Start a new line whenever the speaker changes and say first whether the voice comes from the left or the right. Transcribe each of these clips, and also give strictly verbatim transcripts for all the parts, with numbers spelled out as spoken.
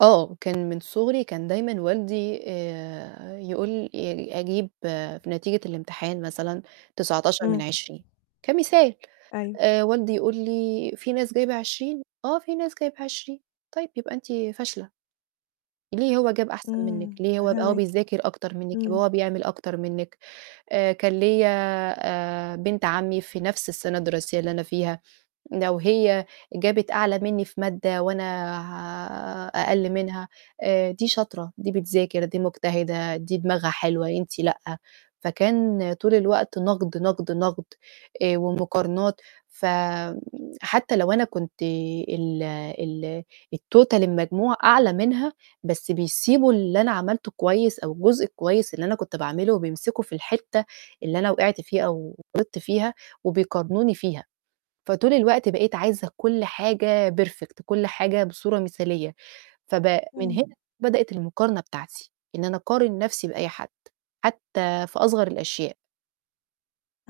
right: آه، كان من صغري كان دايمًا والدي آآ يقول يعني أجيب في نتيجة الامتحان مثلًا تسعتاشر من
left: إمم.
right: عشرين كمثال،
left: أيوه.
right: آآ والدي يقول لي: "في ناس جايبة عشرين؟"، "آه، فيه ناس جايبة عشرين."، "طيب، يبقى أنتِ فاشلة." "ليه هو جاب أحسن
left: إمم.
right: منِّك؟ ليه هو يبقى هو
left: فاهماكِ.
right: بيذاكر أكتر منِّك، يبقى
left: إمم.
right: هو بيعمل أكتر منِّك." آآ كان ليَّ آآ، بنت عمي في نفْس السَنة الدراسية اللي أنا فيها، لو هي جابت أعلى مني في مادة وأنا أقل منها آآ، "دي شاطرة، دي بتذاكر، دي مجتهدة، دي دماغها حلوة، أنتِ لأ." فكان طول الوقت نقد، نقد، نقد، آآ ومقارنات. ف حتى لو أنا كنت ال ال الTotal المجموع أعلى منها، بس بيسيبوا اللي أنا عملته كويس أو الجزء الكويس اللي أنا كنت باعمله وبيمسكوا في الحتّة اللي أنا وِقِعت فيها أو غلطت فيها وبيقارنوني فيها، فطول الوقت بقيت عايزة كل حاجة perfect، كل حاجة بصورة مثالية. فب من
left: إمم.
right: هنا بدأت المقارنة بتاعتي، إن أنا أقارن نفْسي بأي حد، حتى في أصغر الأشياء.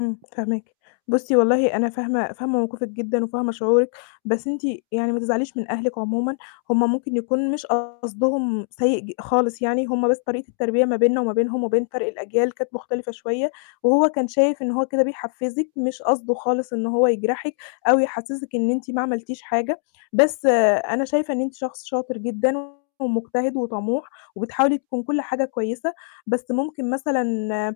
left: إمم، فاهماكِ. بُصي، والله أنا فاهمة فاهمة موقفِك جدًا وفاهمة شعورِك، بس أنتِ يعني ما تزعليش من أهلِك عمومًا، هُم ممكن يكون مش قصدهم سيء ج خالص يعني، هُم بس طريقة التربية ما بيننا وما بينهم وبين فَرْق الأجيال كانت مختلفة شوية وهو كان شايف إن هو كده بيحفّزِك، مش قصده خالص إن هو يجرحِك أو يحسسِك إن أنتِ ما عملتيش حاجة. بس أنا شايفة إن أنتِ شخص شاطر جدًا ومجتهد وطموح، وبتحاولي تكون كل حاجة كويسة، بس ممكن مثلًا آآ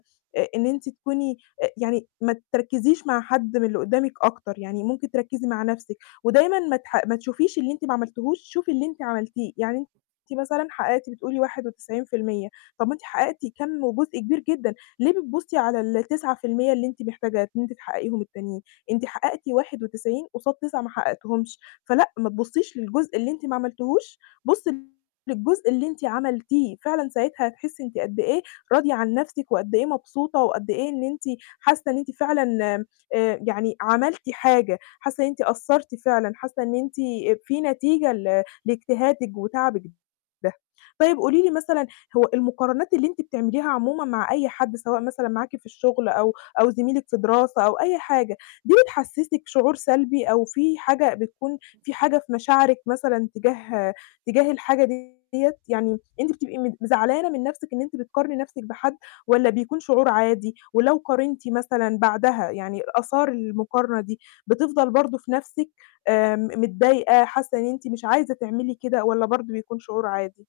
left: إن أنتِ تكوني آآ يعني ما تركّزيش مع حد من اللي قدامِك أكتر، يعني ممكن تركّزي مع نفْسِك. ودايمًا ما تح ما تشوفيش اللي أنتِ ما عملتيهوش، شوفي اللي أنتِ عملتيه. يعني أنتِ مثلًا حققتِ بتقولي واحد وتسعين في المِيّة طَب ما أنتِ حققتِ كَمّ وجزء كبير جدًا، ليه بتبُصي على التسعة في المِيّة اللي أنتِ محتاجة إن أنتِ تحققيهم التانيين؟ أنتِ حققتِ واحد وتسعين قصاد تسعة ما حققتيهمش. فلأ، ما تبُصيش للجزء اللي أنتِ ما عملتيهوش، بُصي للجزء اللي أنتِ عملتيه، فعلًا ساعتها هتحسي أنتِ قد إيه راضية عن نفْسِك وقد إيه مبسوطة وقد إيه إن أنتِ حاسة إن أنتِ فعلًا آآ يعني عملتِ حاجة، حاسة إن أنتِ أثَّرتِ فعلًا، حاسة إن أنتِ في نتيجة ل لاجتهادِك وتعبِك ده. طيب قولي لي مثلًا، هو المقارنات اللي أنتِ بتعمليها عمومًا مع أي حد سواء مثلًا معاكِ في الشغل أو أو زميلِك في دراسة أو أي حاجة، دي بتحسسِك شعور سلبي أو في حاجة بتكون في حاجة في مشاعرِك مثلًا تجاه تجاه الحاجة ديّة؟ يعني أنتِ بتبقي مت زعلانة من نفْسِك إن أنتِ بتقارني نفْسِك بحد والّا بيكون شعور عادي، ولو قارنتِ مثلًا بعدها، يعني آثار المقارنة دي بتفضَل برضو في نفْسِك آمم م متضايقة، حاسة إن أنتِ مش عايزة تعملي كده، والّا برضو بيكون شعور عادي؟